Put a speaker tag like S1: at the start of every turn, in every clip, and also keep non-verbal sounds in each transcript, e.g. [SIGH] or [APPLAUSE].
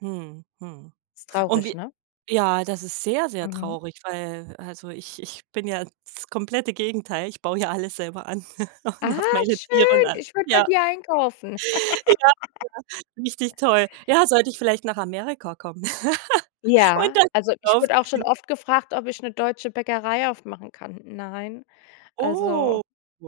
S1: Hm, hm.
S2: Ist
S1: Und
S2: traurig,
S1: wie
S2: ne?
S1: ja, das ist sehr, sehr
S2: Mhm.
S1: traurig, weil also, ich ich bin ja das komplette Gegenteil. Ich baue ja alles selber an [LAUGHS] und
S2: Ah,
S1: hab meine Tiere und
S2: schön,
S1: a
S2: ich würde bei
S1: Ja.
S2: dir einkaufen.
S1: Ja,
S2: [LAUGHS]
S1: ja, richtig toll. Ja, sollte ich vielleicht nach Amerika kommen [LAUGHS] und
S2: Ja,
S1: dann
S2: also
S1: groß
S2: ich wurde auch schon
S1: aufziehen.
S2: oft gefragt, ob ich 'ne deutsche Bäckerei aufmachen kann. Nein,
S1: Oh,
S2: also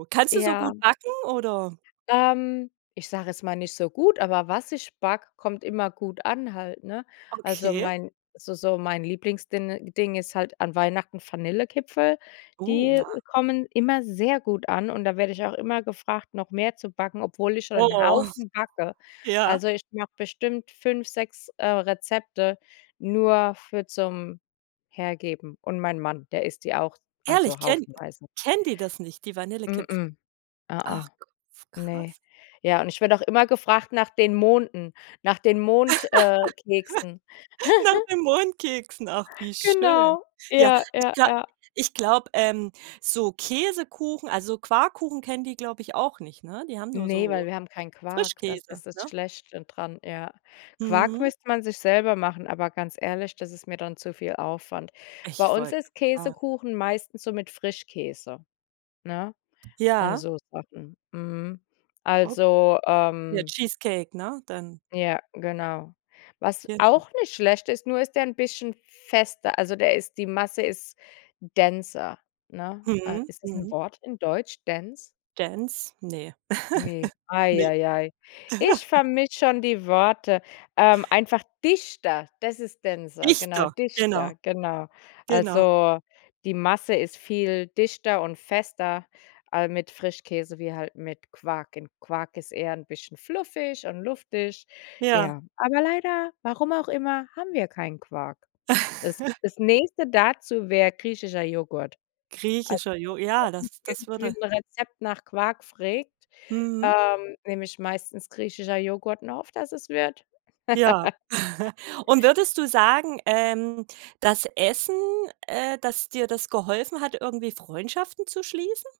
S1: kannst du so
S2: Ja.
S1: gut backen? Oder
S2: Ähm, ich sage jetzt mal nicht so gut, aber was ich backe, kommt immer gut an halt, ne? Also,
S1: Okay.
S2: mein so so mein Lieblingsdinn ding ist halt an Weihnachten Vanillekipferl.
S1: Oh,
S2: Die
S1: ja.
S2: kommen immer sehr gut an, und da werde ich auch immer gefragt, noch mehr zu backen, obwohl ich schon 'n
S1: Oh.
S2: Haufen backe.
S1: Ja.
S2: Also, ich mache bestimmt 5, 6, äh, Rezepte nur für zum Hergeben. Und mein Mann, der isst die auch,
S1: Ehrlich,
S2: also
S1: kennen
S2: haufenweise.
S1: kennen die das nicht, die Vanillekipferl?
S2: M-m. Ä-ä.
S1: Ach f
S2: Ne.
S1: krass.
S2: Ja, und ich werde auch immer gefragt nach den Monden, nach den Mond äh, keksen.
S1: [LAUGHS] Nach
S2: [GIGGLES]
S1: den Mondkeksen, ach wie schön.
S2: Genau,
S1: Ja,
S2: ja,
S1: ich
S2: ja,
S1: gla
S2: ja.
S1: ich glaube, ähm, so Käsekuchen, also Quarkkuchen, kennen die, glaube ich, auch nicht, ne? Die haben nur
S2: Ne, weil
S1: so
S2: wir haben keinen Quark. Das
S1: Frischkäse,
S2: ist das
S1: ne?
S2: Schlechte dran. Ja. Quark
S1: Mhm.
S2: müsste man sich selber machen, aber ganz ehrlich, das ist mir dann zu viel Aufwand. Bei
S1: Ich
S2: uns
S1: wollt
S2: ist
S1: fra
S2: Käsekuchen meistens so mit Frischkäse, ne, und
S1: Ja.
S2: so Sachen. Mhm.
S1: O
S2: Also,
S1: Ja,
S2: ähm
S1: Cheesecake, ne, dann?
S2: Ja, genau. Was
S1: Genau.
S2: auch nicht schlecht ist, nur ist der 'n bisschen fester. Also, der ist die Masse ist denser, ne? A
S1: Mhm.
S2: Ist das 'n
S1: Mhm.
S2: Wort in Deutsch? Dense?
S1: Dense? Ne.
S2: Ne,
S1: [LAUGHS]
S2: ei
S1: Ne.
S2: ei ei. Ich
S1: [LAUGHS]
S2: vermische schon die Wörter. Ähm, einfach dichter. Das ist denser, genau,
S1: Dichter, genau.
S2: dichter, genau.
S1: Genau.
S2: Also, die Masse ist viel dichter und fester al mit Frischkäse wie halt mit Quark. Und Quark ist eher 'n bisschen fluffig und luftig.
S1: Ja.
S2: Ja, aber leider- warum auch immer- haben wir keinen Quark. Das
S1: [LAUGHS]
S2: das Nächste dazu wär griechischer Joghurt. Also,
S1: Griechischer Jo ja,
S2: wenn
S1: das
S2: bei
S1: das
S2: uns irgendwie
S1: würde
S2: 'n Rezept nach Quark frägt,
S1: Mhm.
S2: ähm, nehme ich meistens griechischer Joghurt, und hoffe, dass es wird.
S1: Ja.
S2: [LAUGHS]
S1: [LAUGHS] Und würdest du sagen, ähm, dass Essen äh, dass dir das geholfen hat, irgendwie Freundschaften zu schließen?